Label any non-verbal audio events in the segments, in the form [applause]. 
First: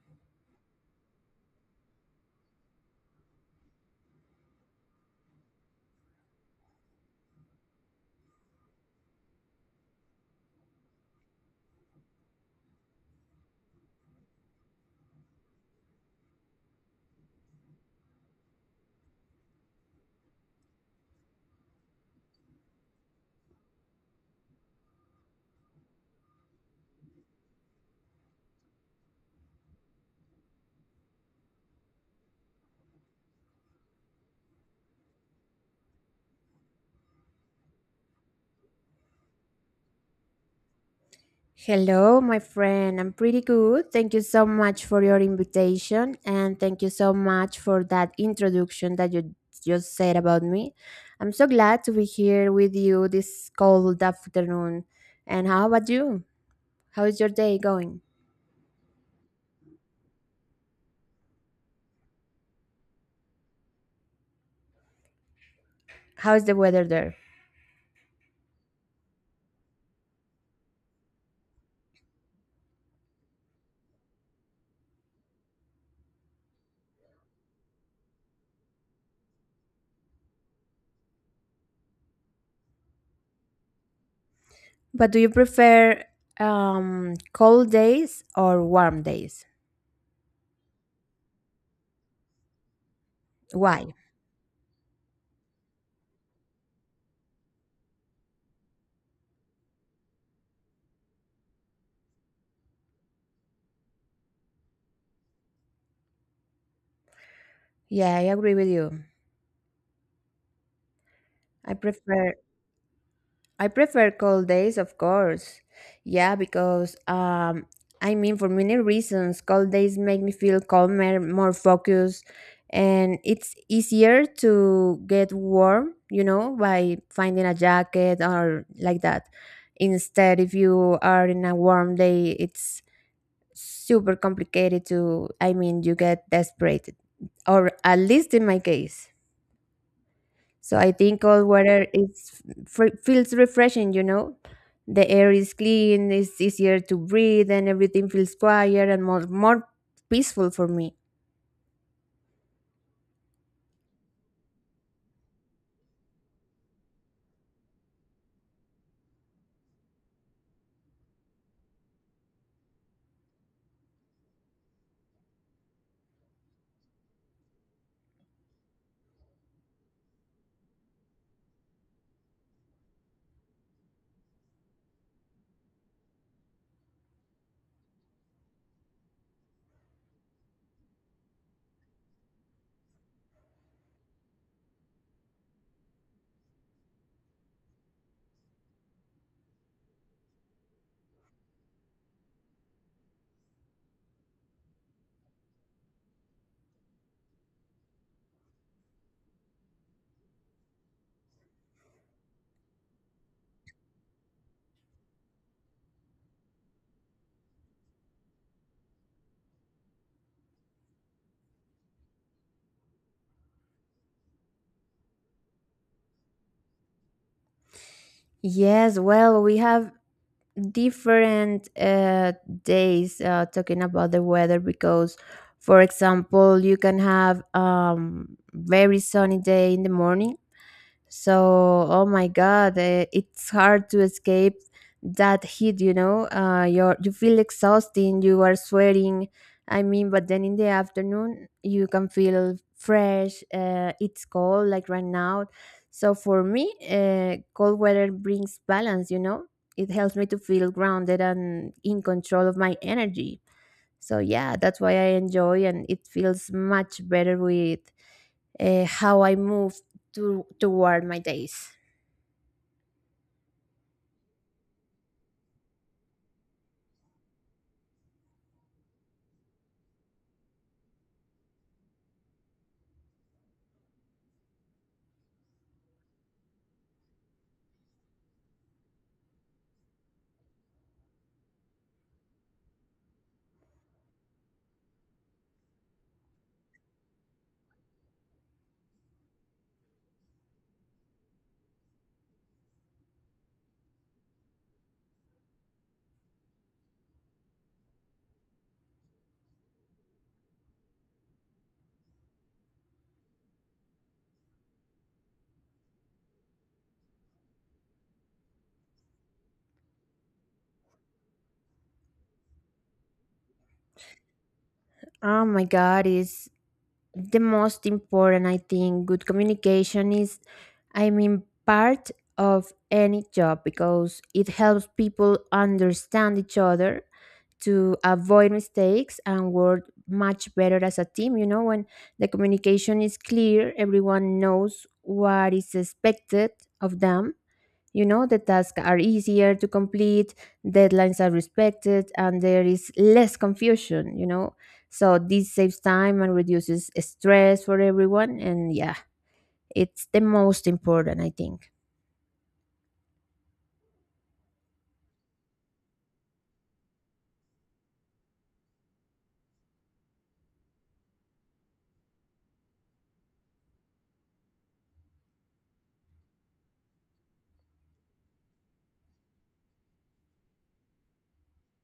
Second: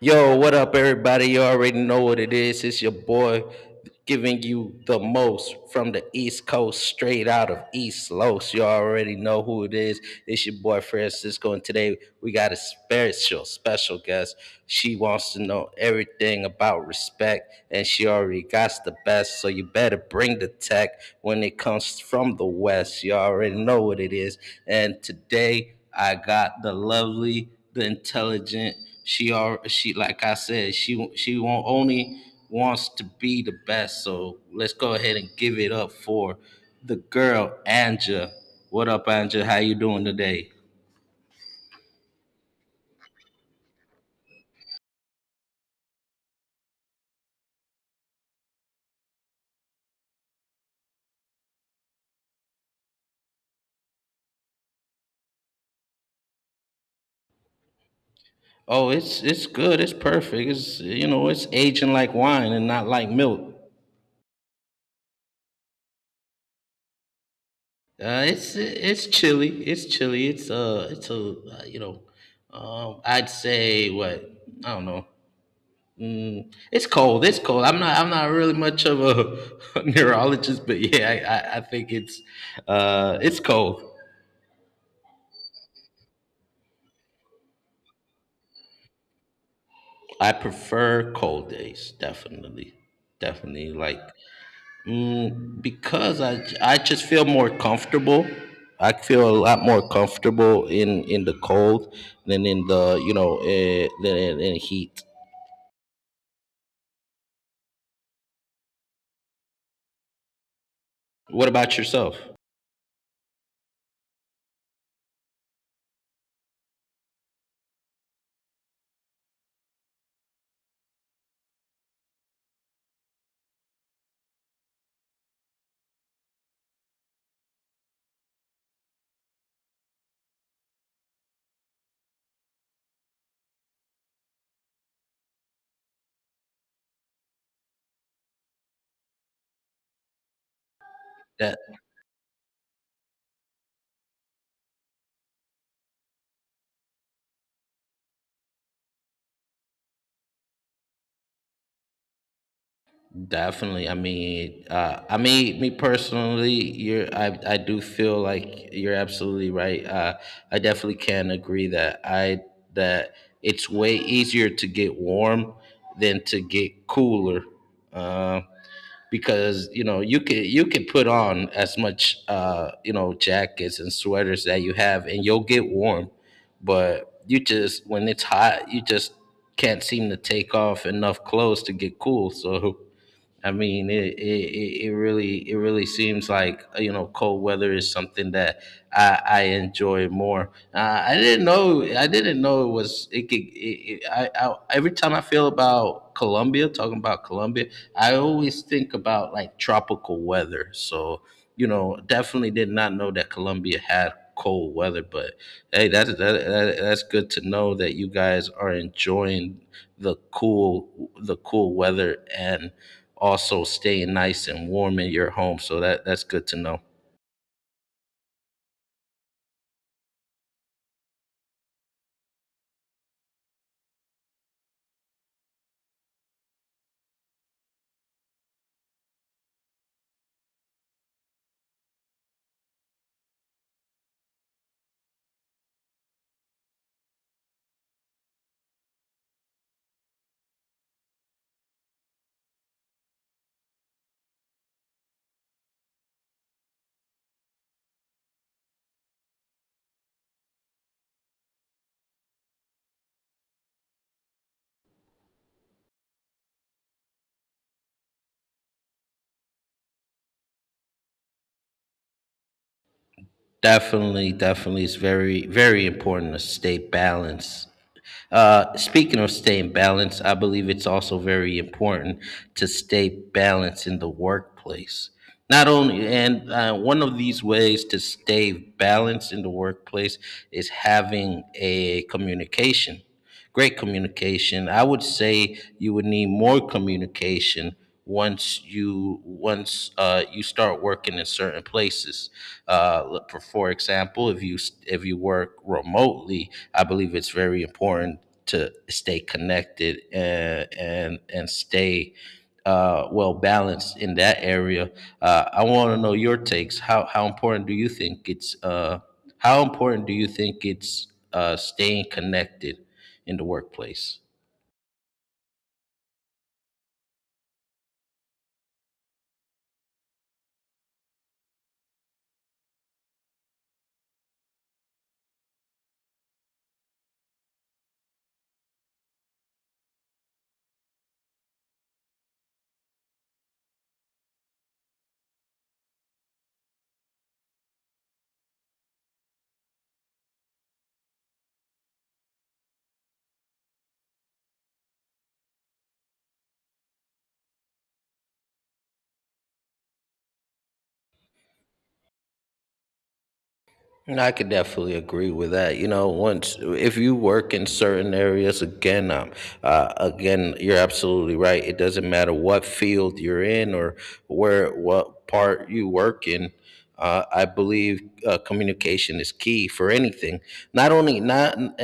Yo, what up, everybody? You already know what it is. It's your boy giving you the most from the East Coast, straight out of East Los. You already know who it is. It's your boy Francisco, and today we got a special, special guest. She wants to know everything about respect, and she already got the best. So you better bring the tech when it comes from the West. You already know what it is. And today I got the lovely, the intelligent. She like I said, she won't only wants to be the best. So let's go ahead and give it up for the girl Anja. What up, Anja? How you doing today? Hello, my friend. I'm pretty good. Thank you so much for your invitation and thank you so much for that introduction that you just said about me. I'm so glad to be here with you this cold afternoon. And how about you? How is your day going? Oh, it's good. It's perfect. It's you know it's aging like wine and not like milk. How is the weather there? It's chilly. It's chilly. It's a I'd say what. I don't know. It's cold. It's cold. I'm not. I'm not really much of a [laughs] neurologist, but yeah, I think it's cold. But do you prefer cold days or warm days? I prefer cold days, definitely, definitely. Why? Like mm, because I just feel more comfortable. I feel a lot more comfortable in the cold than in the you know than in heat. Yeah, I agree with you. What I about yourself? prefer I prefer cold days, of course. Yeah, because I mean, for many reasons, cold days make me feel calmer, more focused, and it's easier to get warm, by finding a jacket or like that. Instead, if you are in a warm day, it's super complicated to, I mean, you get desperate, or at least in my case. So I think cold water is f feels refreshing. You know. The air is clean, it's easier to breathe, and everything feels quieter and more peaceful for me. Definitely. I mean, me personally, you're. I do feel like you're absolutely right. I definitely can agree that it's way easier to get warm than to get cooler, uh, because you know you can put on as much jackets and sweaters that you have, and you'll get warm, but you just when it's hot, you just can't seem to take off enough clothes to get cool. So. [laughs] I mean, it really seems like cold weather is something that I enjoy more. I didn't know it was it could. I every time I feel about Colombia, talking about Colombia, I always think about like tropical weather. So definitely did not know that Colombia had cold weather. But hey, that's good to know that you guys are enjoying the cool the cool weather and also staying nice and warm in your home, so that's good to know. Yes, well, we have different days talking about the weather because, for example, you can have very sunny day in the morning. So, oh my God, it's hard to escape that heat, you know. You feel exhausting, you are sweating. I mean, but then in the afternoon, you can feel fresh. It's cold, like right now. So, for me, cold weather brings balance. It helps me to feel grounded and in control of my energy. So yeah, that's why I enjoy, and it feels much better with how I move toward my days. Definitely, definitely, it's very very important to stay balanced. Speaking of staying balanced, I believe it's also very important to stay balanced in the workplace. Not only, and one of these ways to stay balanced in the workplace is having a communication. Great communication. I would say you would need more communication once you start working in certain places. Look for example, if you work remotely, I believe it's very important to stay connected and stay well balanced in that area. I want to know your takes. How important do you think it's how important do you think it's staying connected in the workplace. Oh my God, it's the most important. I think good communication is, I mean, part of any job because it helps people understand each other, to avoid mistakes and work much better as a team. When the communication is clear, everyone knows what is expected of them. The tasks are easier to complete, deadlines are respected, and there is less confusion. So this saves time and reduces stress for everyone. And yeah, it's the most important, I think. And I could definitely agree with that. You know, once if you work in certain areas, again, you're absolutely right. It doesn't matter what field you're in or where what part you work in. I believe communication is key for anything. Not only not and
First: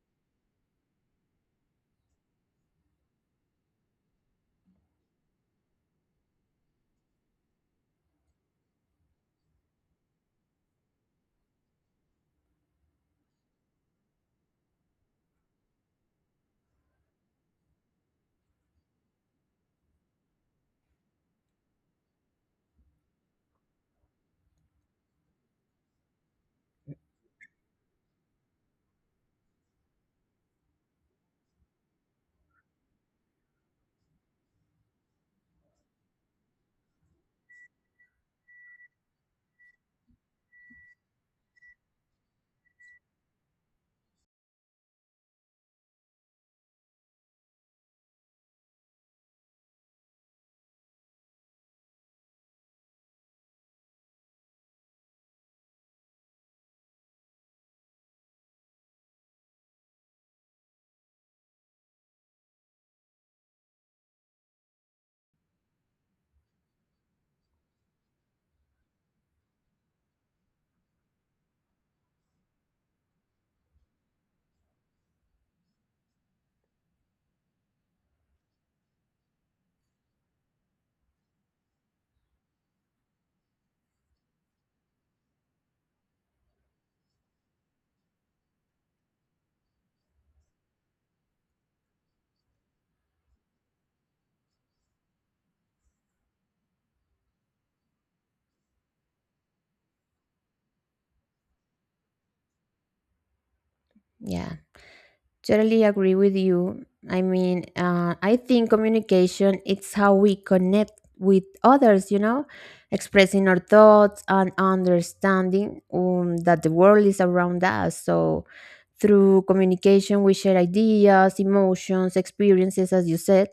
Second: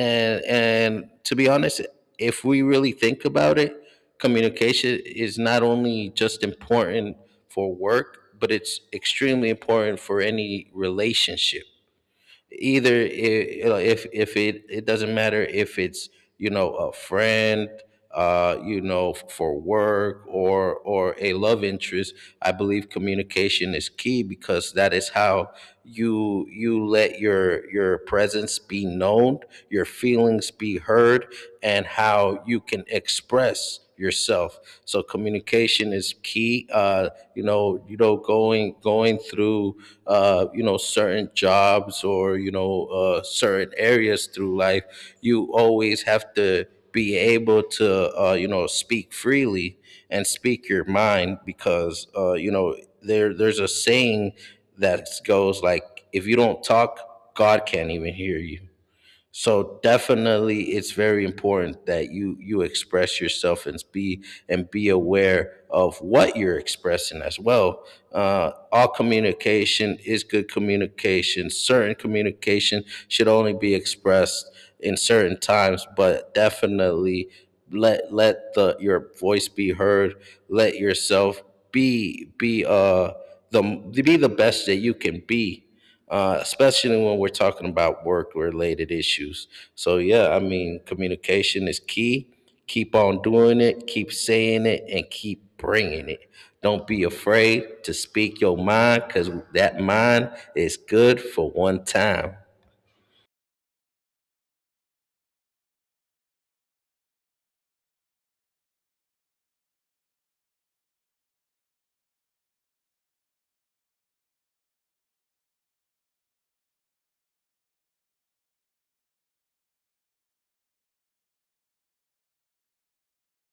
and to be honest, if we really think about it, communication is not only just important for work, but it's extremely important for any relationship, either I- you know, if it doesn't matter if it's a friend, for work, or a love interest. I believe communication is key because that is how you let your presence be known, your feelings be heard, and how you can express yourself. So communication is key. Going through certain jobs or certain areas through life, you always have to be able to speak freely and speak your mind, because there's a saying that goes like, if you don't talk, God can't even hear you. So definitely it's very important that you express yourself and be aware of what you're expressing as well. All communication is good communication. Certain communication should only be expressed in certain times, but definitely let the your voice be heard. Let yourself be be uh the be the best that you can be, especially when we're talking about work related issues. So, yeah, I mean, communication is key. Keep on doing it, keep saying it, and keep bringing it. Don't be afraid to speak your mind because that mind is good for one time. Yeah. Totally agree with you. I mean, I think communication it's how we connect with others. You know, expressing our thoughts and understanding that the world is around us. So, through communication, we share ideas, emotions, experiences, as you said.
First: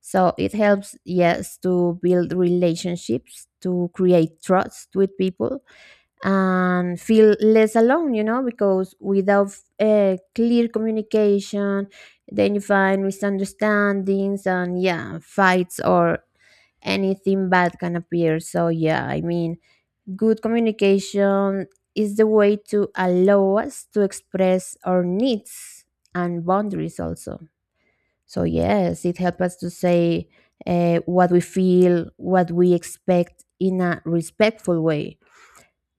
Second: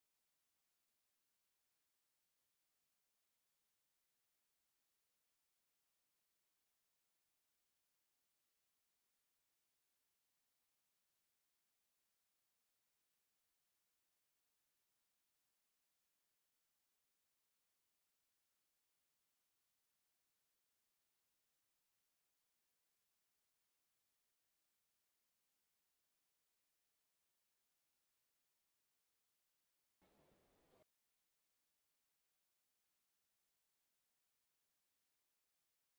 So it helps, yes, to build relationships, to create trust with people, and feel less alone, because without clear communication, then you find misunderstandings and yeah, fights or anything bad can appear. So, yeah, I mean, good communication is the way to allow us to express our needs and boundaries also. So, yes, it helps us to say what we feel, what we expect in a respectful way.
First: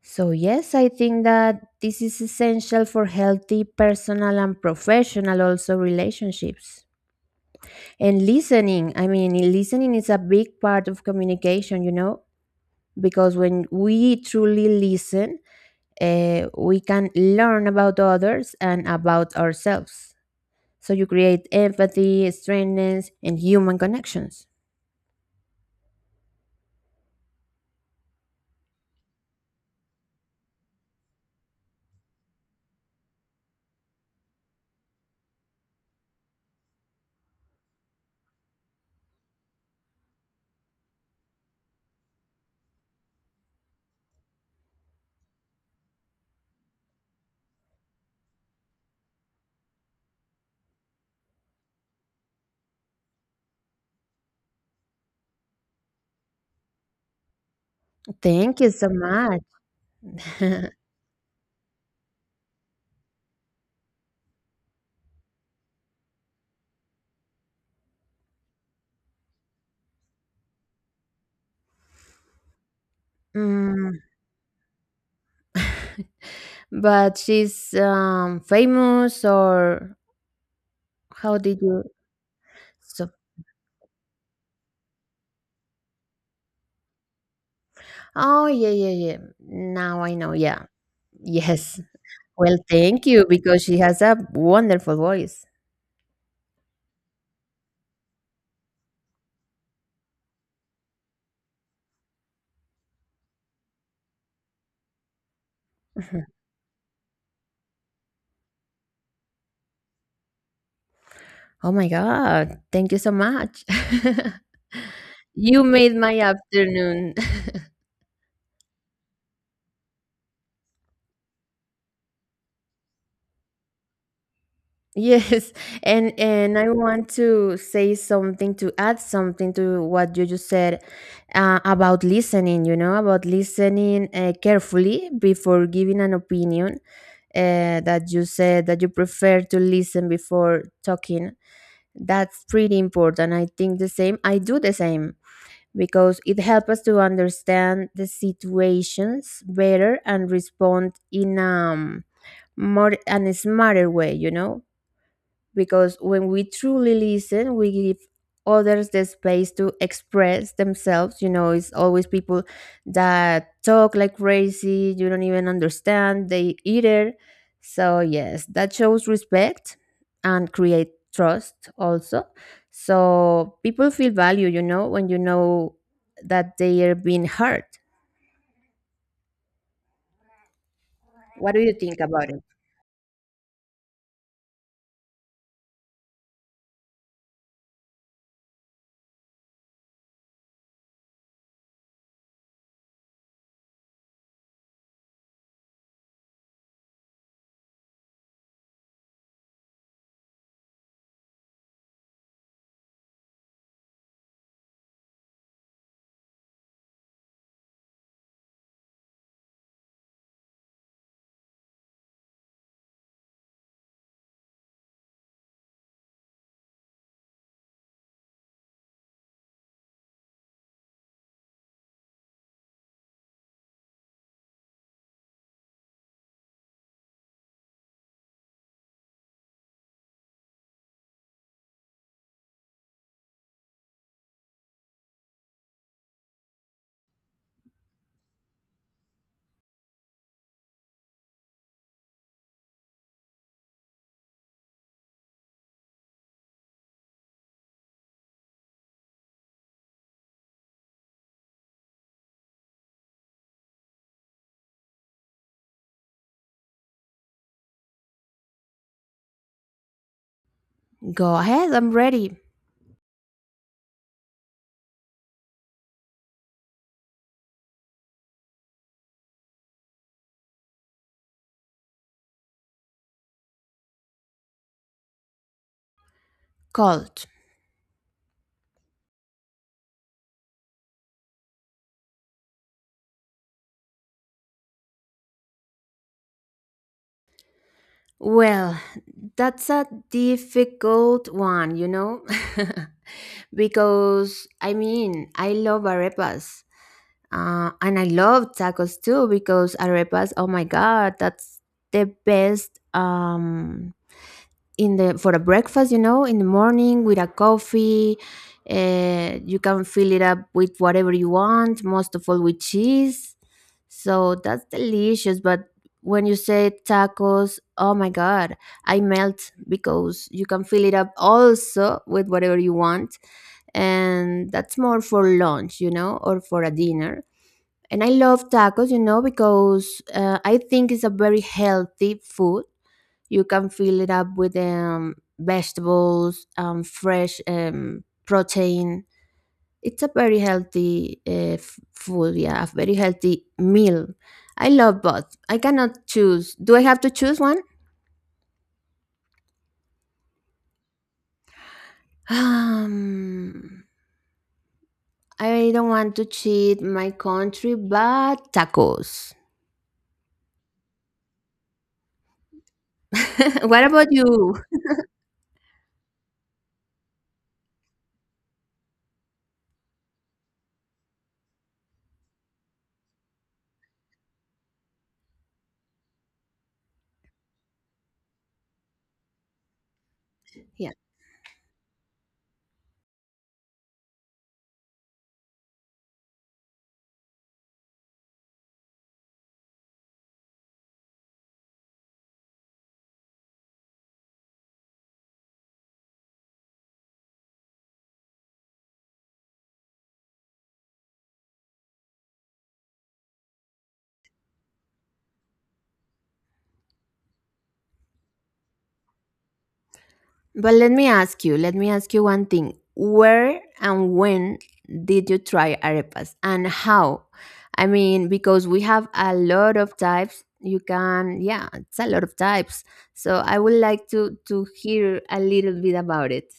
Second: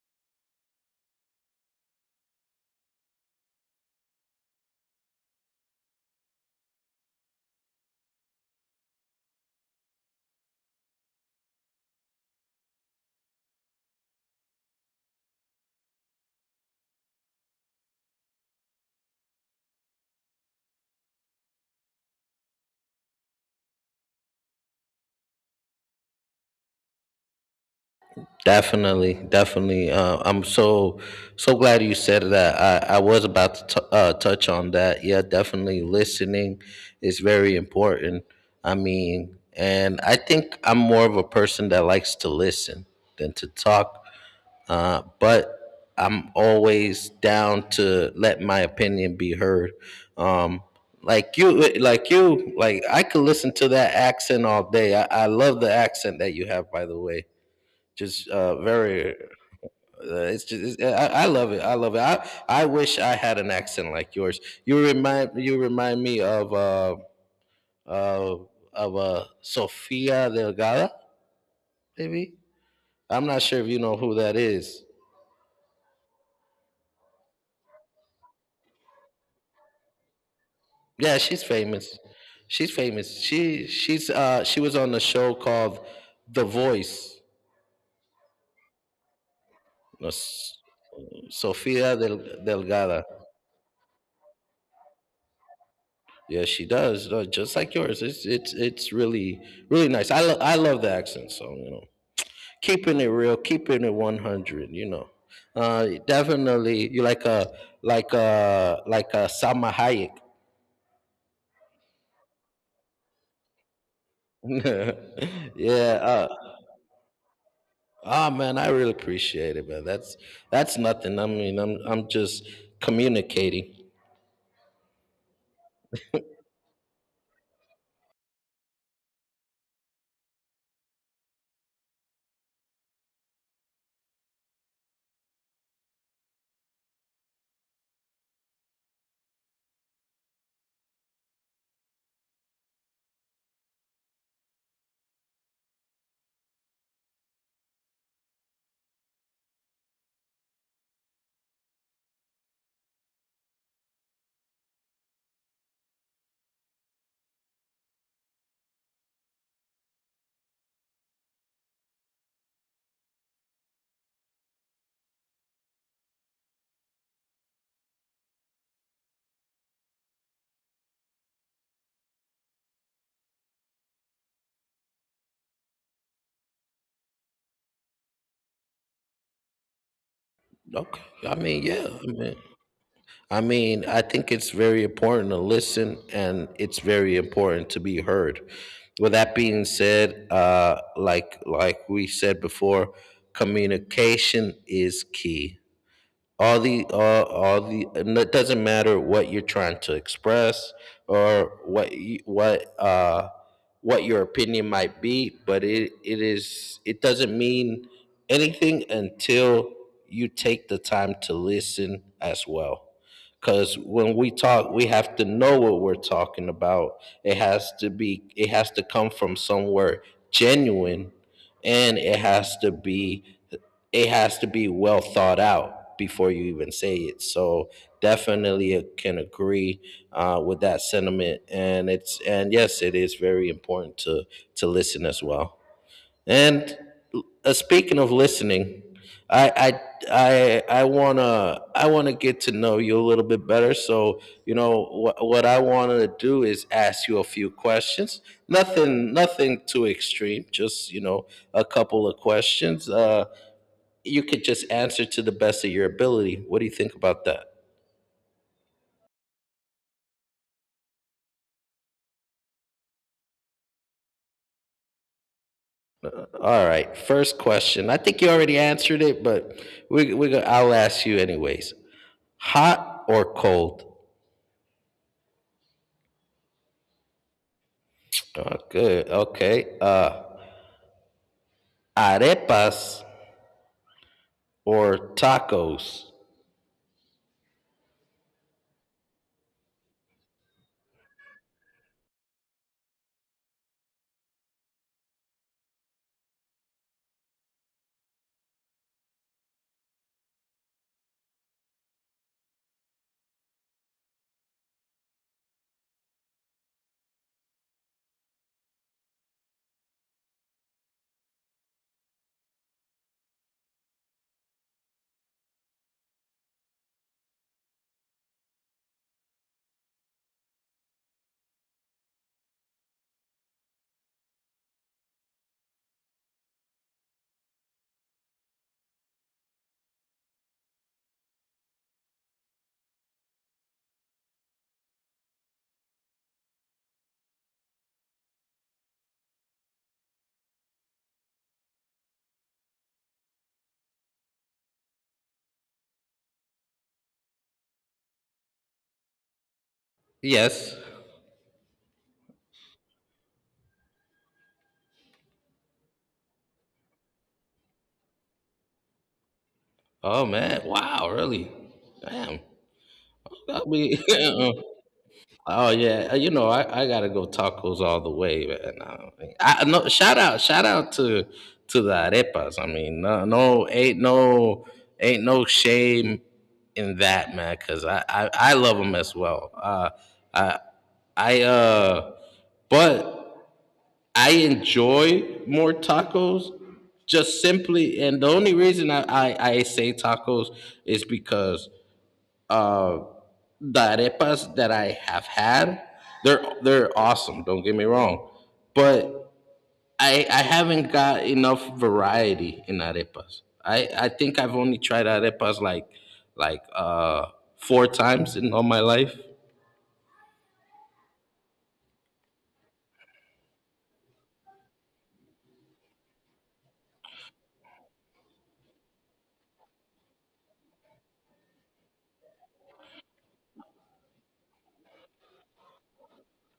So, yes, I think that this is essential for healthy personal and professional also relationships. And listening, I mean, listening is a big part of communication, because when we truly listen, we can learn about others and about ourselves. So, you create empathy, strengthens, and human connections. Definitely, definitely. I'm so glad you said that. I was about to touch on that. Yeah, definitely. Listening is very important. I mean, and I think I'm more of a person that likes to listen than to talk. But I'm always down to let my opinion be heard. Um, like you, like I could listen to that accent all day. I love the accent that you have, by the way, just Thank you so very much. It's [laughs] just it's, I love it, I love it. I wish I had an accent like yours. You remind me of uh, of Sofia Delgada, maybe. I'm not sure if you know Mm, who that is. but she's famous or... Yeah, How she's did you? famous. She's So, famous. She she was on a show called the voice. oh yeah, yeah, yeah. Now No, I know. S- Yeah, [laughs] yes. sofia Del, Well, delgada thank you because she has a wonderful voice. Yeah, she does. Just like yours. It's really really nice. I love the accent. So, keeping it real, keeping it 100. You know, [laughs] definitely. You like a Sama Hayek. Oh my God! Thank you so much. [laughs] [laughs] You yeah. made my afternoon. [laughs] Ah, man, I really appreciate it, man. That's nothing. I mean, I'm just communicating. Yes, [laughs] and I want to say something to add something to what you just said about listening. You know, about listening carefully before giving an opinion. That you said that you prefer to listen before talking. That's pretty important. I think the same. I do the same because it helps us to understand the situations better and respond in more and a smarter way. You know, because when we truly listen, we give others the space to express themselves. You know, it's always people that talk like crazy, you don't even understand, they either. So, yes, that shows respect and create trust also. So, people feel value, when you know that they are being heard. Okay. I What do mean, you yeah. think about it? I think it's very important to listen and it's very important to be heard. With that being said, like we said before, communication is key, all the and it doesn't matter what you're trying to express, or what your opinion might be, but it doesn't mean anything until you take the time to listen as well, because when we talk we have to know what we're talking about. It has to come from somewhere genuine, and it has to be well thought out before you even say it. So definitely can agree with that sentiment. And yes, it is very important to listen as well. And speaking of listening, I I I wanna get to know you a little bit better. So you know what I wanted to do is ask you a few questions. Nothing too extreme. Just a couple of questions. You could just answer to the best of your ability. What do you think about that? Go ahead, I'm ready. All right, first question. I think you already answered it, but I'll ask you anyways. Hot or cold? Cold. Oh, good. Okay. Arepas or tacos? Well, that's a difficult one, you know? [laughs] because, I mean, I love arepas. And I love tacos too, because arepas, oh my God, that's the best, in the for a breakfast, in the morning with a coffee. You can fill it up with whatever you want, most of all with cheese, so that's delicious. But when you say tacos, oh my god, I melt, because you can fill it up also with whatever you want, and that's more for lunch or for a dinner. And I love tacos, because I think it's a very healthy food. You can fill it up with vegetables, fresh protein. It's a very healthy food, yeah, a very healthy meal. I love both. I cannot choose. Do I have to choose one? Yes. Um, I don't want to cheat my country, but tacos. Oh man! Wow, really? Damn. [laughs] Got What me. about you? [laughs] Oh yeah. I gotta go tacos all the way, man. I no Shout out to the arepas. I mean, no, no, ain't no shame in that, man, because I love them as well. I I But I enjoy more tacos, just simply, and the only reason I say tacos is because. uh the arepas that I have had, they're awesome. Don't get me wrong, but I haven't got enough variety in arepas. I think I've only tried arepas like four times in all my life. But let me ask you one thing. Where and when did you try arepas and how? I mean, because we have a lot of types. You can, yeah, it's a lot of types. So I would like to hear a little bit about it.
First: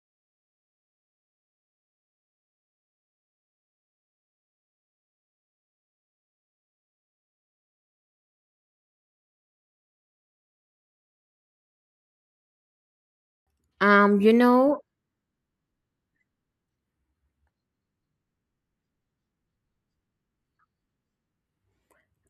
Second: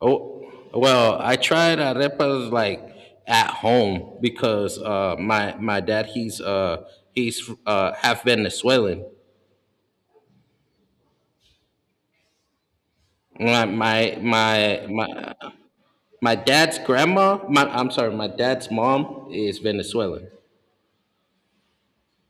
Oh well, I tried arepas like at home because my dad he's half Venezuelan. My my Um, you know, my my My dad's grandma, my I'm sorry, my dad's mom is Venezuelan.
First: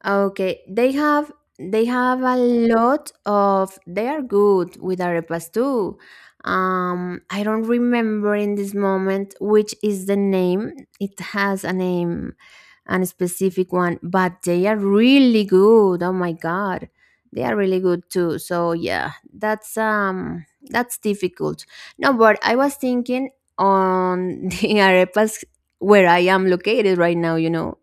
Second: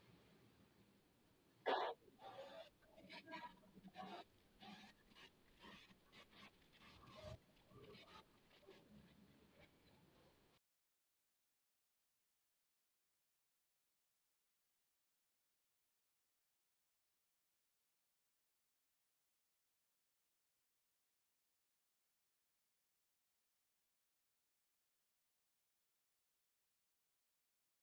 okay, they have a lot of they are good with arepas too. I don't remember in this moment which is the name. It has a name, and specific one, but they are really good. Oh my god, they are really good too. So yeah, that's difficult. No, but I was thinking on [laughs] the arepas where I am located right now. You know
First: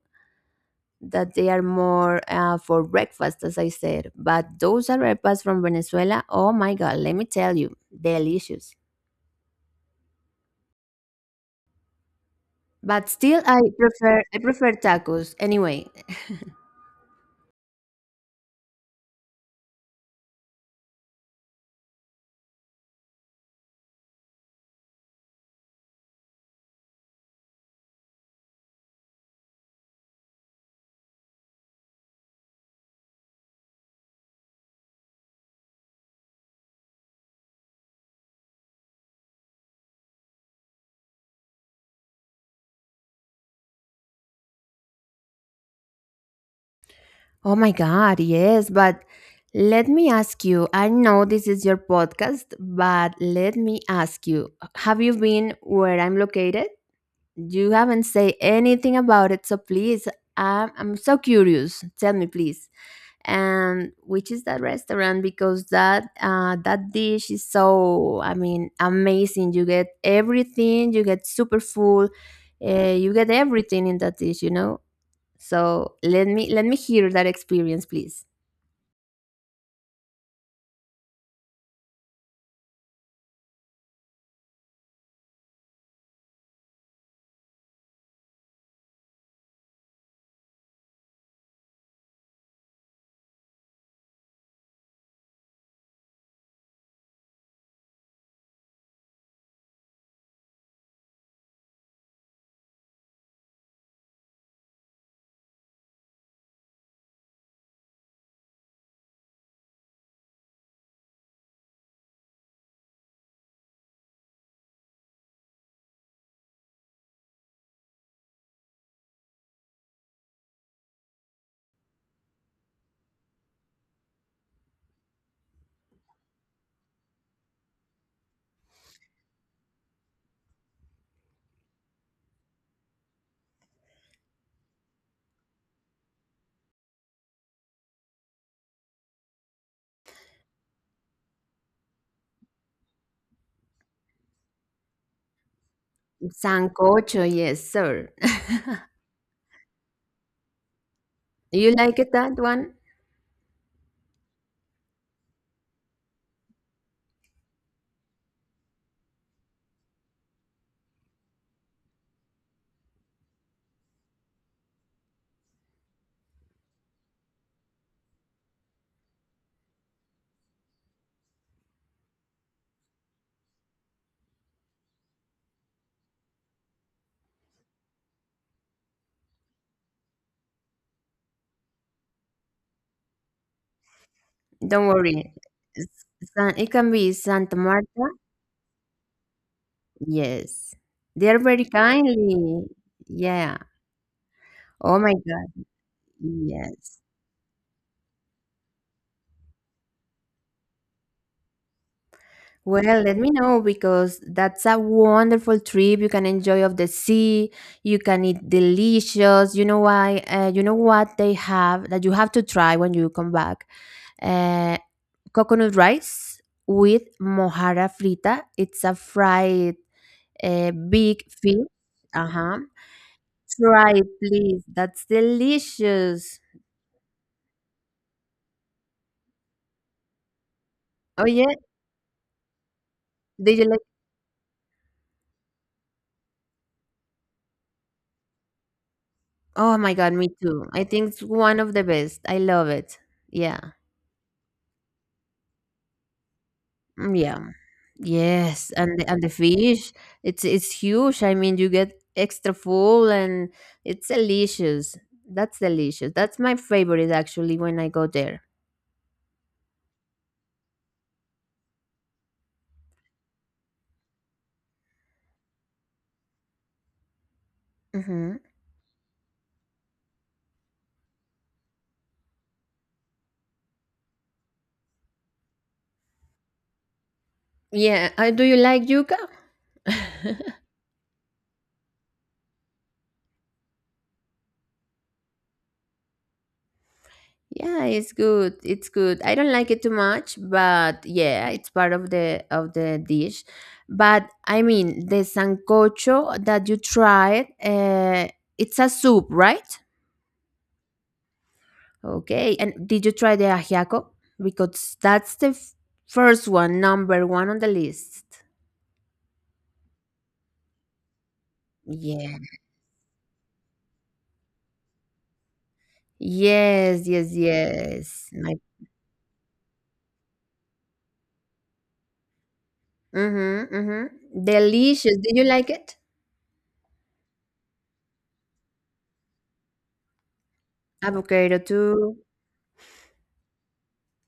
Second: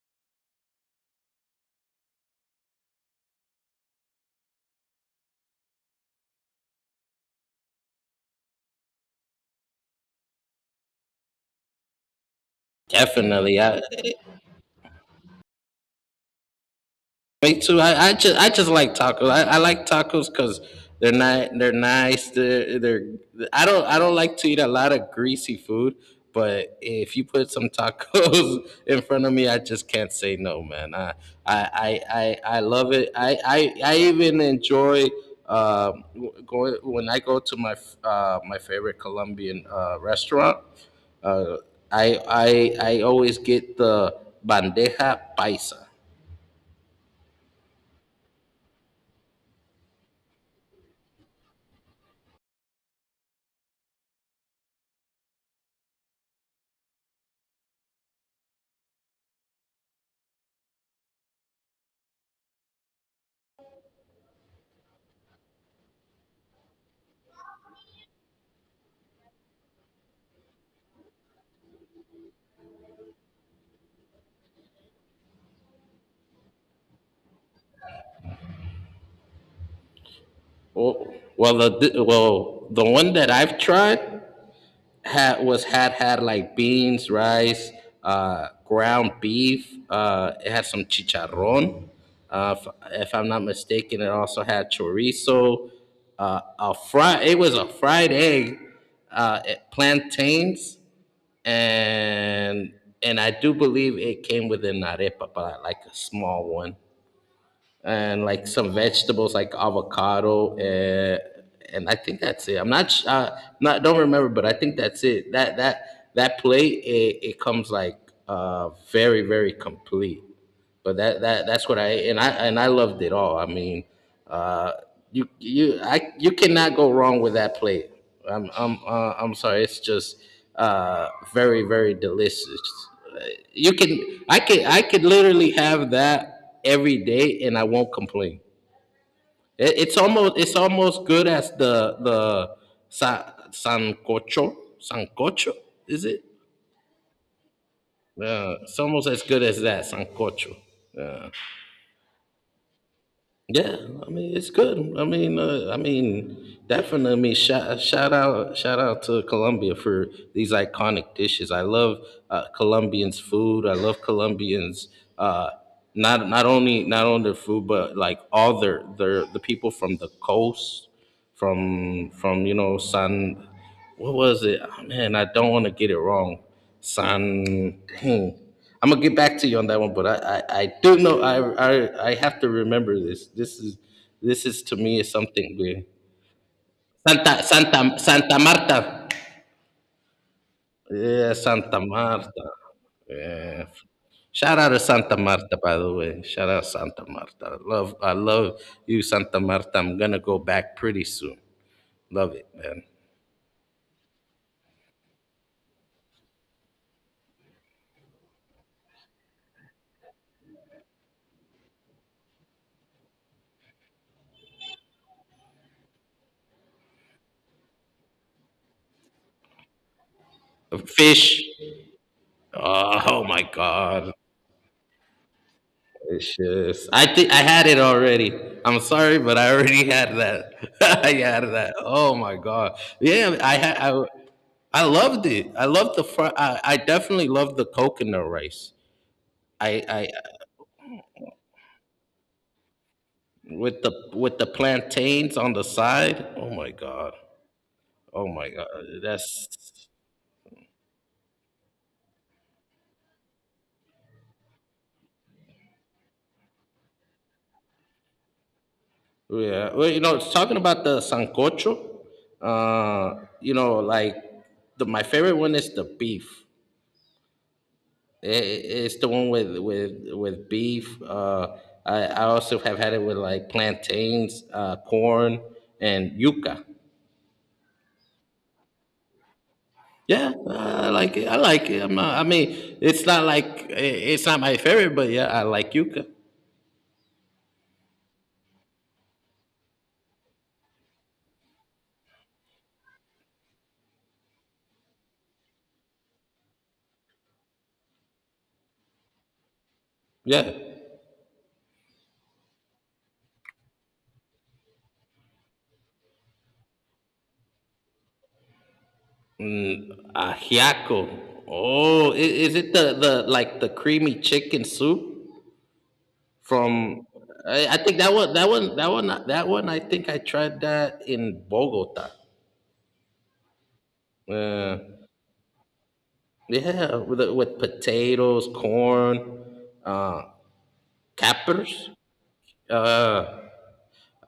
that they are more for breakfast, as I said. But those arepas from Venezuela, oh my god, let me tell you, delicious. But still, Definitely, I prefer I prefer tacos. Anyway... me too. I just like tacos. I like tacos because they're not, they're nice. They're I don't like to eat a lot of greasy food, but if you put some tacos [laughs] in front of me, I just can't say no, man. I love it. I even enjoy um, going, when I go to my favorite Colombian restaurant. Uh, I always get the bandeja paisa. Oh my God, yes, but let me ask you. I know this is your podcast, but let me ask you, have you been where I'm located? You haven't said anything about it, so please, I'm so curious. Tell me, please. And which is that restaurant? Because that dish is so, I mean, amazing. You get everything, you get super full, you get everything in that dish, you know? So let me hear that experience, please. Well, the one that I've tried had was had had like beans, rice, ground beef. It had some chicharrón. Uh, if I'm not mistaken, it also had chorizo. A fry. It was a fried egg, plantains, and and I do believe it came with an arepa, but like a small one and like some vegetables like avocado, and I think that's it. I'm not sh- not don't remember, but I think that's it. That plate, it comes like, very complete. But that's what I loved it all. I mean, uh, you cannot go wrong with that plate. I'm sorry. It's just very delicious. You can I could literally have that every day and I won't complain. It's almost good as the sa, sancocho sancocho, is it? Sancocho, yes, sir. [laughs] It's almost as good as that sancocho. You like it that one? Yeah, I mean it's good. I mean, definitely. I mean, shout out to Colombia for these iconic dishes. I love Colombians' food. I love Colombians. Uh, not only their food, but like all the people from the coast, from you know, San, what was it? Ah, man, I don't want to get it wrong. San, dang. I'm gonna get back to you on that one, but I do know, I have to remember this. This is, to Don't me, is worry. something weird. S- it can be Santa Santa Santa Marta. Santa Marta. Yes. They Yeah, are very Santa Marta. kindly. Yeah. Yeah. Shout out to Oh my Santa Marta, God. by the way. Shout out Yes. Santa Marta. I love you, Santa Marta. I'm gonna go back pretty soon. Love it, man. Well, let me know because that's a wonderful trip. You can enjoy of the sea. You can eat delicious. You know why? You know what they have that you have to try when you come back. Uh, Coconut rice with mojarra frita. It's a fried big Fish. fish. Uh huh. Oh my Try it, God. please. That's It's delicious. just I think I had it already. I'm sorry, but I already had that. [laughs] I Oh had yeah. that. Oh my God. Yeah, I Did you had like? I I loved it. I definitely loved the coconut rice. Oh my I God, me too. I think it's one of the best. I love it. Yeah. With the plantains on the side. Oh my God. Mm, yeah. Oh my God. Yes, and the That's fish, it's huge. I mean, you get extra full and it's delicious. That's delicious. That's my favorite actually when I go there. Yeah. Well, it's talking about the sancocho. Like the my favorite one is the beef. I- Hmm. i- it's the one with beef. I also have had it with like plantains, corn, and yuca. Yeah. Do you like yuca? Yeah, [laughs] I like it. I like it. I'm not, I mean, it's not like, it's not my favorite, but yeah, I like yuca. Yeah, it's good. It's good. I don't like it too much, but yeah, it's part of the dish. But I mean, the sancocho that you tried, it's a soup, right? Yeah, Okay. And did you try the ajiaco? Because that's the first one, number one on the list. ajiaco. Oh, Yeah. is it the like the creamy chicken soup from? Yes, yes, I think that yes. one, that My. one, that one, that one. I think I tried that in Bogota. Mm-hmm, mm-hmm. Yeah. Delicious. Did you like it? Yeah, with potatoes, corn, uh, Avocado cappers. too. Uh,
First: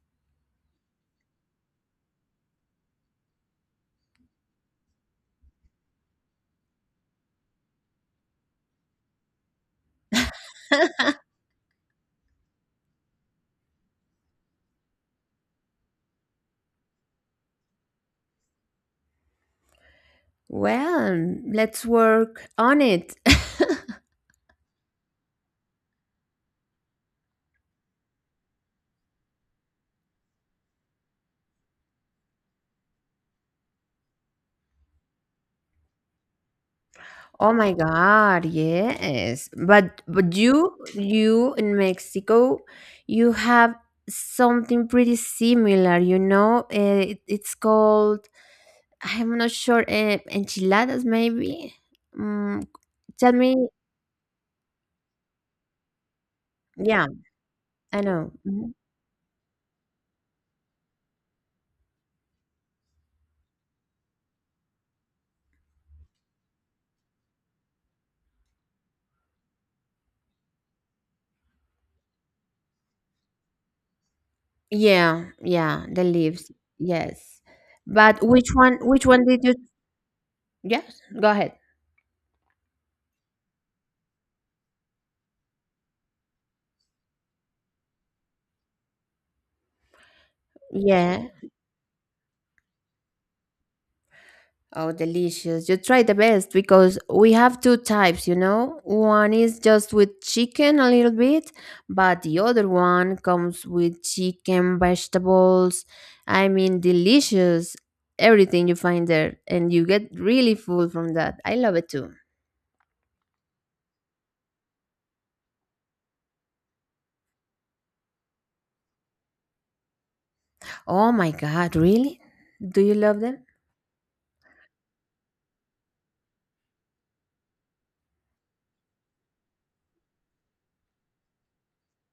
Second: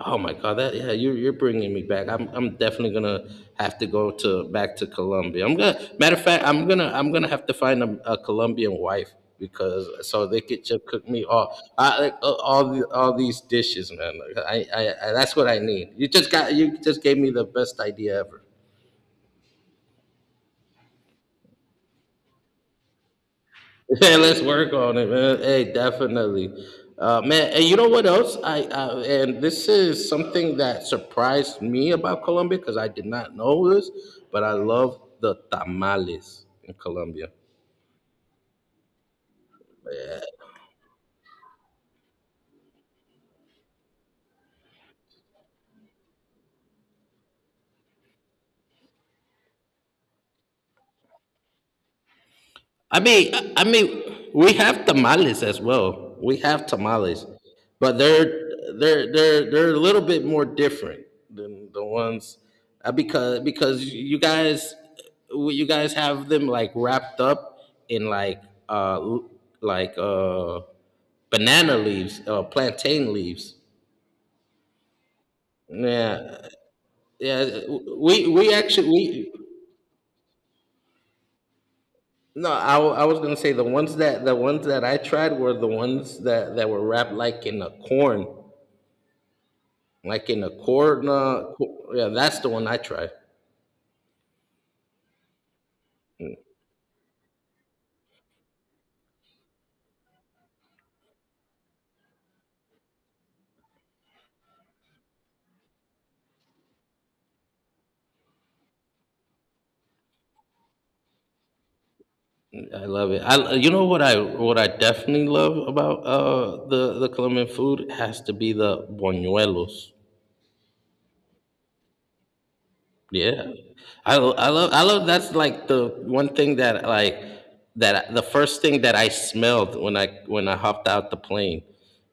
oh my God, that yeah, you're bringing me back. I'm definitely gonna have to go to back to Colombia. I'm gonna Matter of fact, I'm gonna have to find a Colombian wife, because so they could just cook me like, all these dishes, man. Like, I that's what I need. You just gave me the best idea ever. Well, let's work on it. [laughs] [laughs] Yeah, let's work on it, man. Hey, definitely, man. And you know what else? I And this is something that surprised me about Colombia, because I did not know this, but I love the tamales in Colombia. Oh my God, yes. But you in Mexico, you have something pretty similar, you know? It's called, I'm not sure, enchiladas maybe. Mm, I tell mean, me. We have tamales as well. We have Yeah, tamales, but I know. they're Mhm. they're they're they're a little bit more different than the ones, because you guys have them like wrapped up in like, uh l- like uh banana leaves, plantain leaves. Yeah, yeah, the Yeah, leaves. Yes. yeah. But We which we one actually which one we did you... Yes, go ahead. no, I was gonna say, the ones that I tried were the ones that were wrapped like in a corn, like in a corn. Yeah. Yeah, that's the one I tried. Oh, delicious. You try the best because we have two types, you know? One is just with chicken a little bit, but the other one comes with chicken, vegetables. I mean, delicious. Everything you find there, and you get really full from that. I love it too. I love it. I, you know what, I definitely love about the Colombian food has to be the buñuelos. Oh my God, really? Do you love them? Yeah. I love, that's like the one thing, that like that the first thing that I smelled when I hopped out the plane.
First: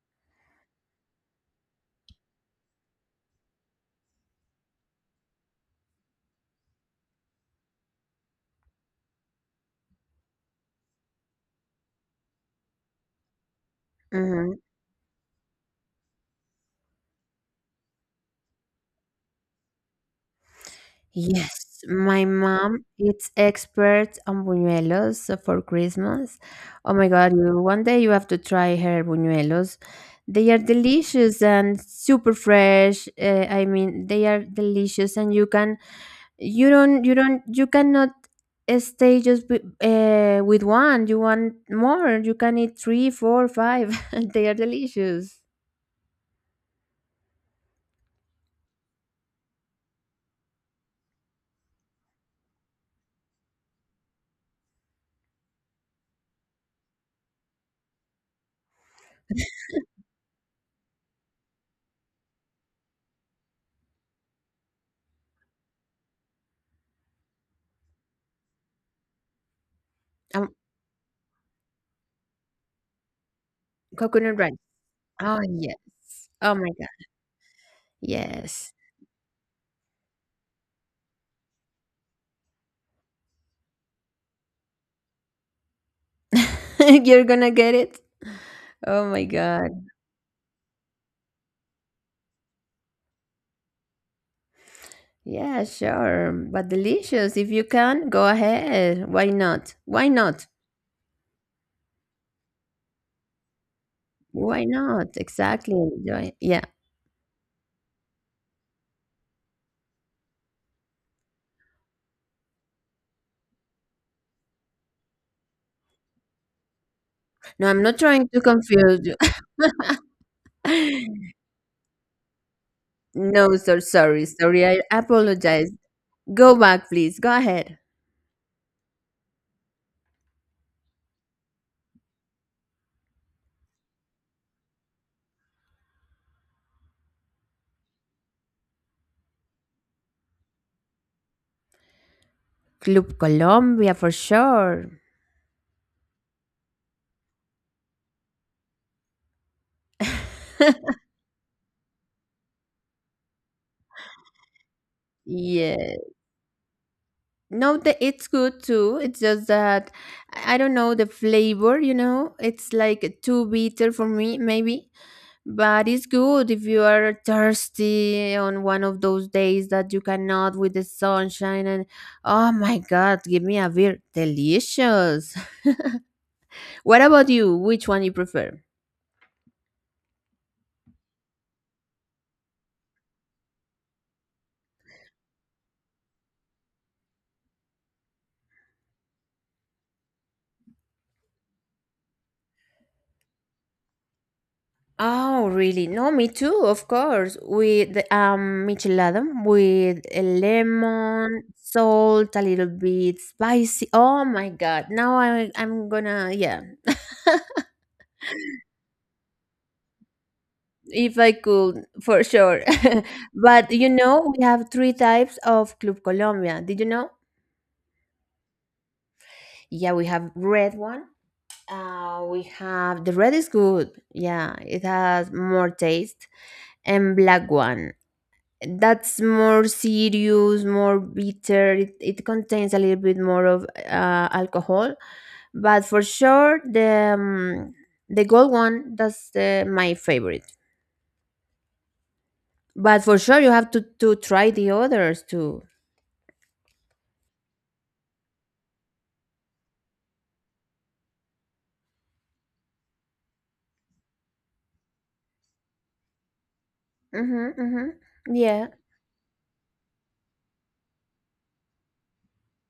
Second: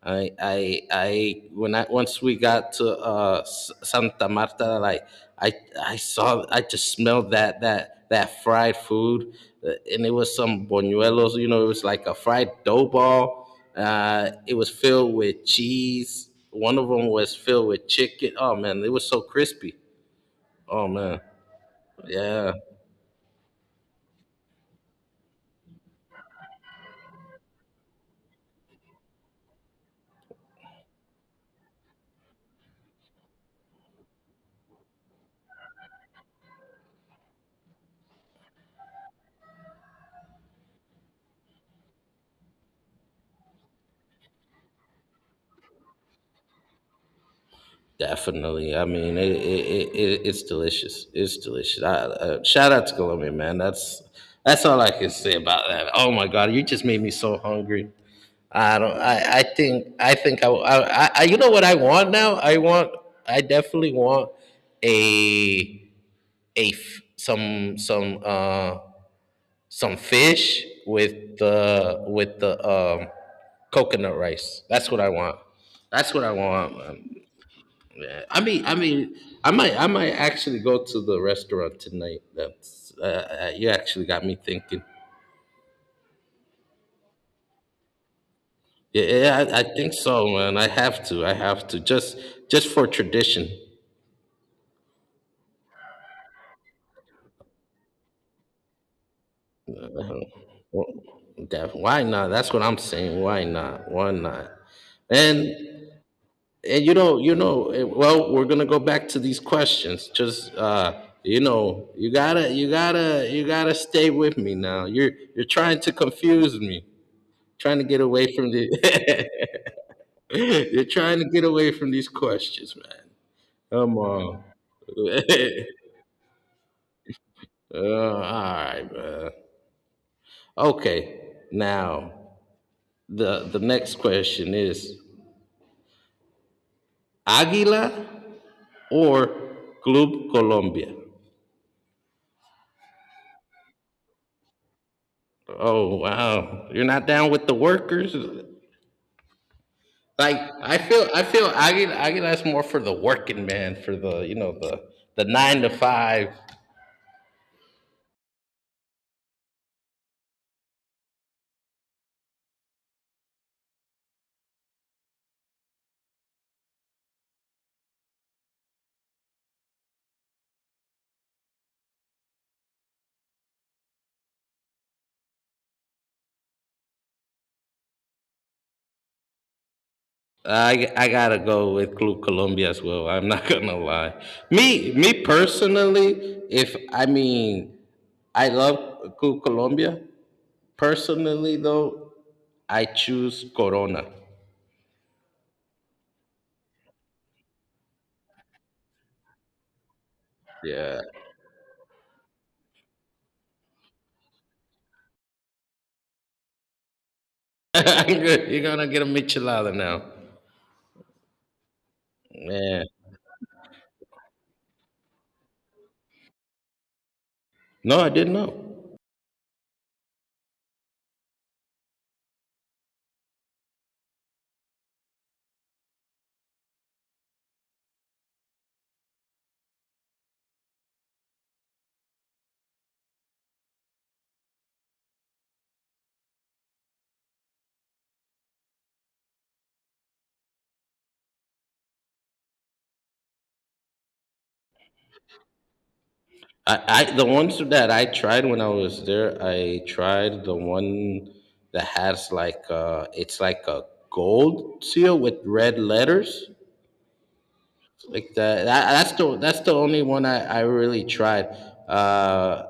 I when I Once we got to Santa Marta, like I I just smelled that fried food, and it was some boñuelos, it was like a fried dough ball. It Mhm. was filled with cheese. One of them was filled with chicken. Oh man, it was so crispy. Oh man. Yes, my Yeah, mom is expert on buñuelos for Christmas. Oh my God, one day you have to try her buñuelos. They are delicious and super fresh. I mean, they are delicious, and you can, you don't, you cannot stay just with one. You want more. You can eat three, four, five. [laughs] They are delicious. definitely. I mean, it's delicious. It's delicious. Shout out to Colombia, man. That's all I can say about that. Oh my God, you just made me so hungry. I don't. I think. I think. I. You know what I want now? I want. I definitely want a a f- some Um, fish with the coconut Coconut rice. rice. That's what I want. Oh That's what yes. I Oh my want, God. man. I mean, Yes. I mean, I might actually go to the restaurant tonight. That's You actually got me thinking. [laughs] You're gonna get it. Yeah, Oh my yeah, I god. think so, man. I have to, just for tradition. Yeah, sure. But delicious. If you can, go ahead. Why not? Why not? Well, why not? That's what I'm saying. Why not? Why not? Why not? And Exactly. Yeah. and well, we're gonna go back to these questions. Just you gotta stay with me now. You're trying to confuse me, No, trying I'm to not get trying away to from confuse you. the. [laughs] [laughs] You're trying to [laughs] get away from these questions, man. No, so Come sorry. on. Sorry. I [laughs] apologize. Go back, please. Go ahead. All right, man. Okay. Now the next question is Águila or Club Colombia. Club Colombia for sure. Oh wow, you're not down with the workers. Like, [laughs] I feel Águila is more for the working man, for the, the nine to Yeah. five. No, the, it's good too. It's just that I don't know the flavor, you know? It's like too bitter for me, maybe. But it's good if you are thirsty on one of those days that you cannot with the sunshine and oh my god, give me a beer. Delicious. [laughs] What about you? Which one you prefer? I gotta go with Club Colombia as well. I'm not [laughs] gonna lie. Me personally, if I mean, I love Club Colombia. Personally though, I choose Corona. Oh, really? No, me too, of course. With michelada with a Yeah, lemon, salt, a little bit spicy. Oh my god. Now I'm gonna yeah. [laughs] you're gonna get a michelada now. If I could, for sure. Yeah. [laughs] But you know, we have three types of Club Colombia. Did you know? No, I didn't know. Yeah, we have red one. We have the red is good. Yeah, it has more taste. And black one. That's more serious, more bitter. It contains a little bit more of alcohol. But for sure, the gold one, that's my favorite. But for sure, you have to try the others too. I The ones that I tried when I was there, I tried the one that has like, it's like a gold seal with red letters. Mm-hmm, mm-hmm. Like that, Yeah, that's the only one I really tried. Uh,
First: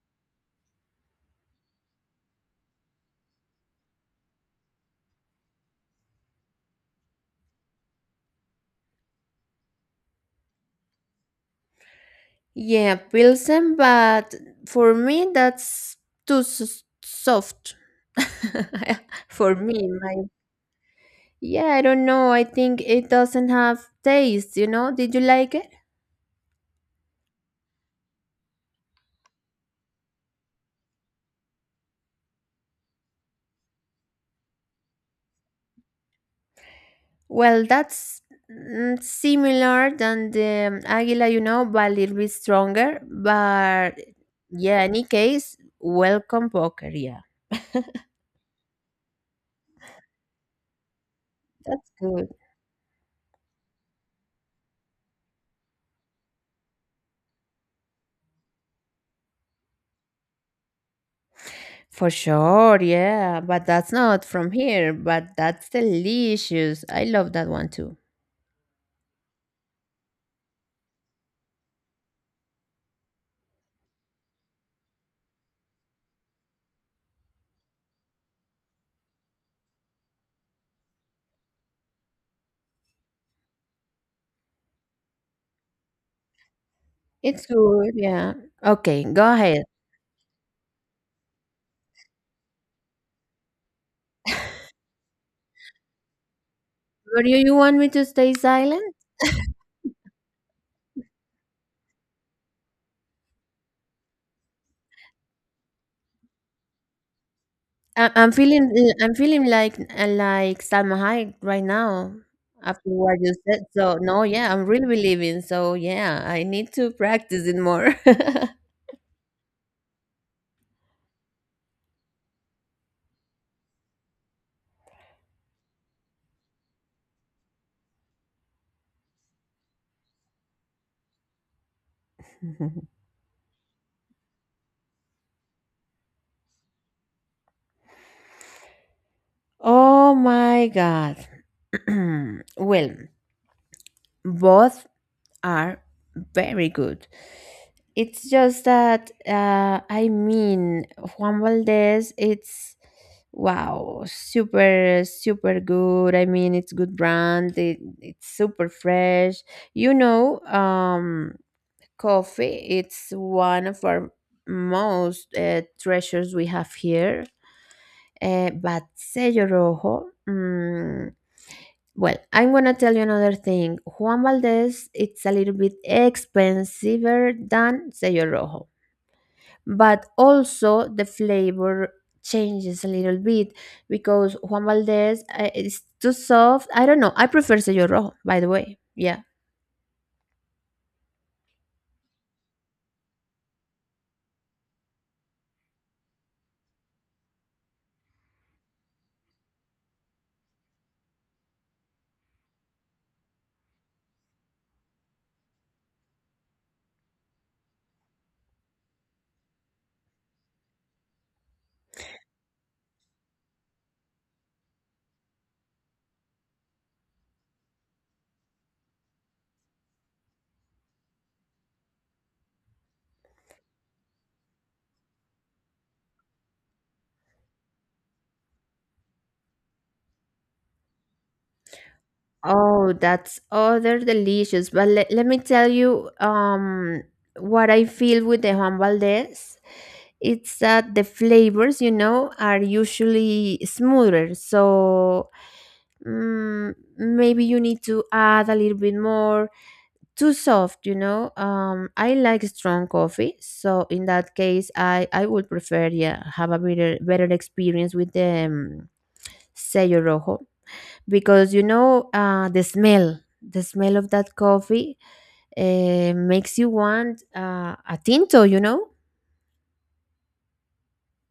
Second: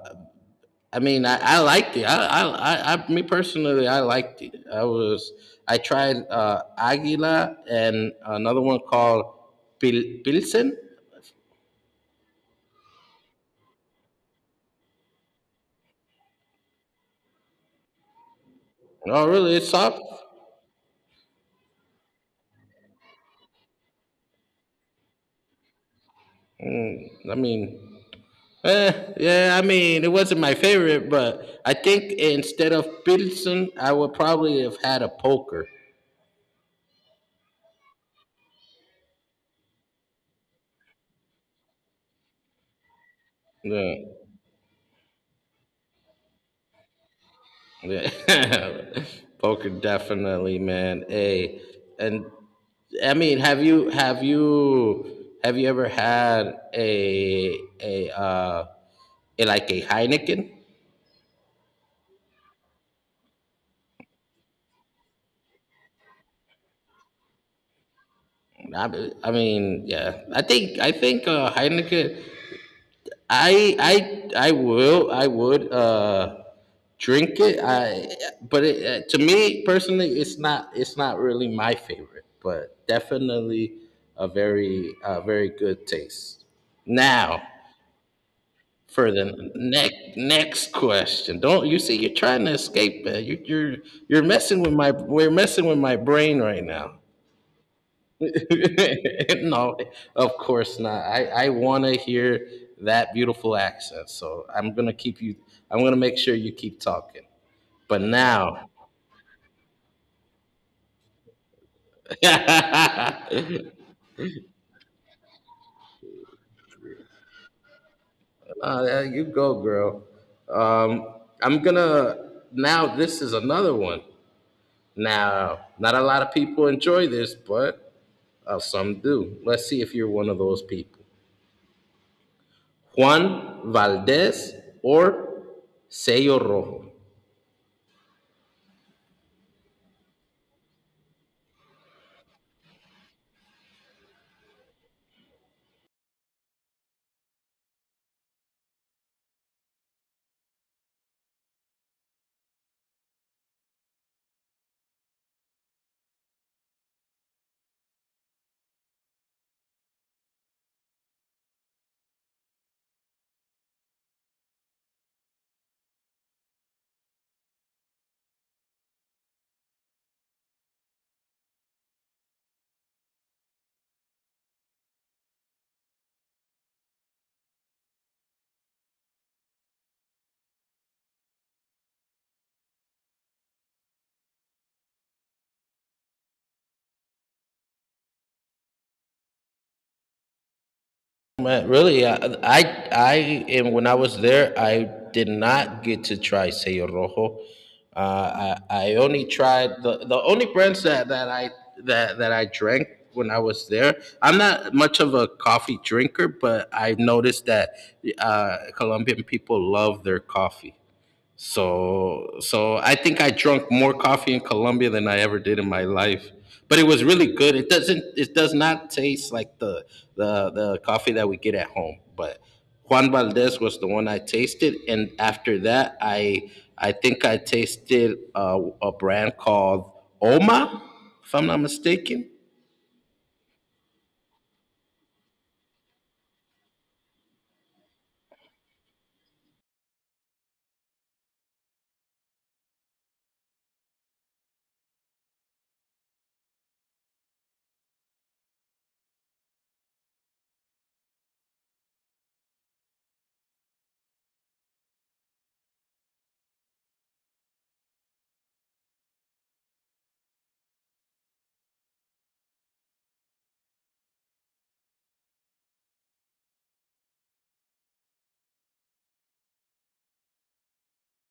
I mean, I liked it. Me personally, I liked it. I tried Aguila and another one called Pilsen. yeah, Pilsen, but for me that's too soft. [laughs] Oh, For really? It's me, soft. my yeah, I don't know. I think it doesn't have taste, you know? Did you like it? Mm, I mean, eh, yeah. I mean, it wasn't my favorite, but I think instead of Pilsen, I would probably have had a poker. Well, that's mm, similar than the Aguila, you know, but a little bit stronger. Yeah. But yeah, any case, welcome poker, yeah. Yeah. [laughs] Poker definitely, man. Hey, That's and good. I mean, have you ever had like a Heineken? For sure, yeah, but that's not from here, but that's delicious. I love that one too. I mean, yeah. I think Heineken. I I will I would drink it. I But to me personally, it's not really my favorite, but definitely a very, very good taste. Now It's good, yeah. Okay, for go the ahead. next question, don't you see you're trying to escape, man? You're messing with my we're messing with my brain right now. But you want me to stay silent? [laughs] No, of course not. I want to hear that beautiful accent. So I'm going to keep you. I'm going to make sure you keep talking. But I, I'm now, feeling, I'm feeling like Salma Hayek right now after what you [laughs] said. So no, yeah, I'm really believing. So yeah, I need to practice it more. You go, girl. Um, I'm going to, Now this is another one. Now, not a lot of people enjoy this, but some do. Let's see if you're one of those people. [laughs] Juan Valdez or Sello Rojo. Oh my God. [clears throat] Well, both are very good. It's just that I mean Juan Valdez. It's wow, super super good. I mean, it's good brand. It's super fresh. You know, coffee. It's one of our most treasures we have here. But Sello Rojo. Mm, well, I'm gonna tell you another thing. Juan Valdez, it's a little bit expensiver than Sello Rojo, but also the flavor changes a little bit because Juan Valdez is too soft. I don't know. I prefer Sello Rojo, by the way. Yeah. Man, really, I, I, and when I was there, I did not get to try Sello Rojo. I only tried the only brands, that I drank when I was there. I'm not much of a coffee drinker, but I've noticed that, Colombian people love their coffee. So I think I drank more coffee in Colombia than I ever did in my life. But it was really good. It does not taste like the coffee that we get at home. But Juan Valdez was the one I tasted, and after that I think I tasted a brand called Oma, if I'm not mistaken. Oh, that's other delicious. But let me tell you what I feel with the Juan Valdez. It's that the flavors, you know, are usually smoother. So mm, maybe you need to add a little bit more too soft, you know? I like strong coffee, so in that case I would prefer, yeah, have a better experience with the Sello Rojo because you know the smell of that coffee makes you want a tinto, you know?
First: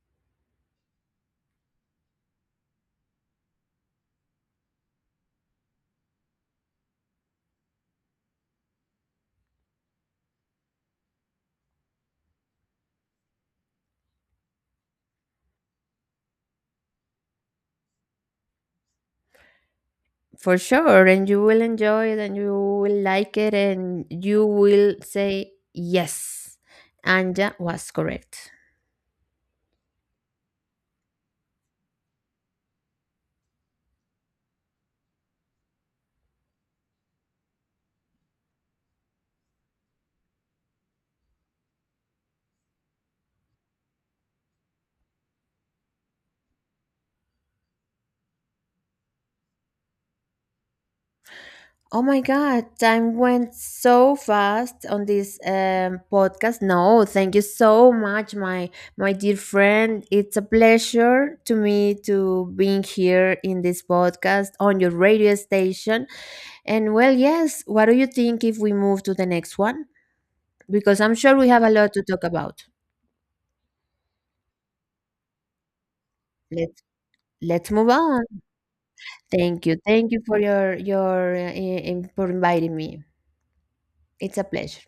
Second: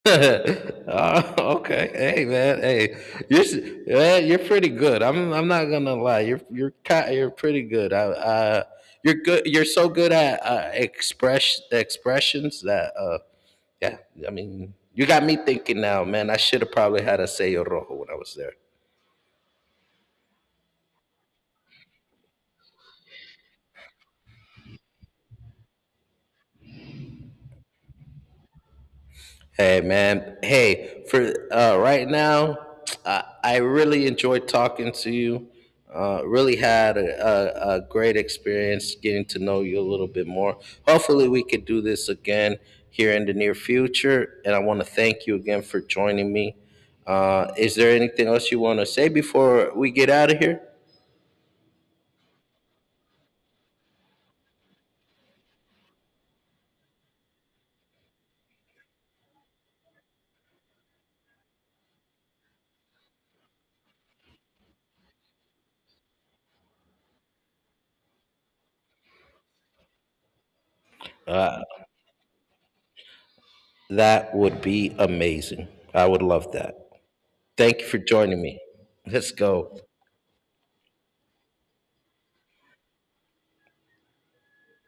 [laughs] Okay. Hey, man. Hey, you're s- yeah, you're pretty good. I'm not gonna lie. You're pretty good. You're good. You're so good at, expressions that, yeah. I mean, you got me thinking now, man. I should have probably had a Sello Rojo when I was there. For sure, and you will enjoy it and you will like it and you will say yes, Anja was correct. Hey man, hey for, right now, I really enjoyed talking to you. Really had a great experience getting to know you a little bit more. Hopefully, we could do this again here in the near future. And I want to thank you again for joining me. Is there anything else you want to say before we get out of here? Oh my God, time went so fast on this podcast. No, thank you so much, my dear friend. It's a pleasure to me to being here in this podcast on your radio station. And well, yes, what do you think if we move to the next one? Because I'm sure we have a lot to talk about. That would be amazing. I would love that. Let's let's Thank you move for on. joining me. Let's go. Thank you for your for inviting me. It's a pleasure.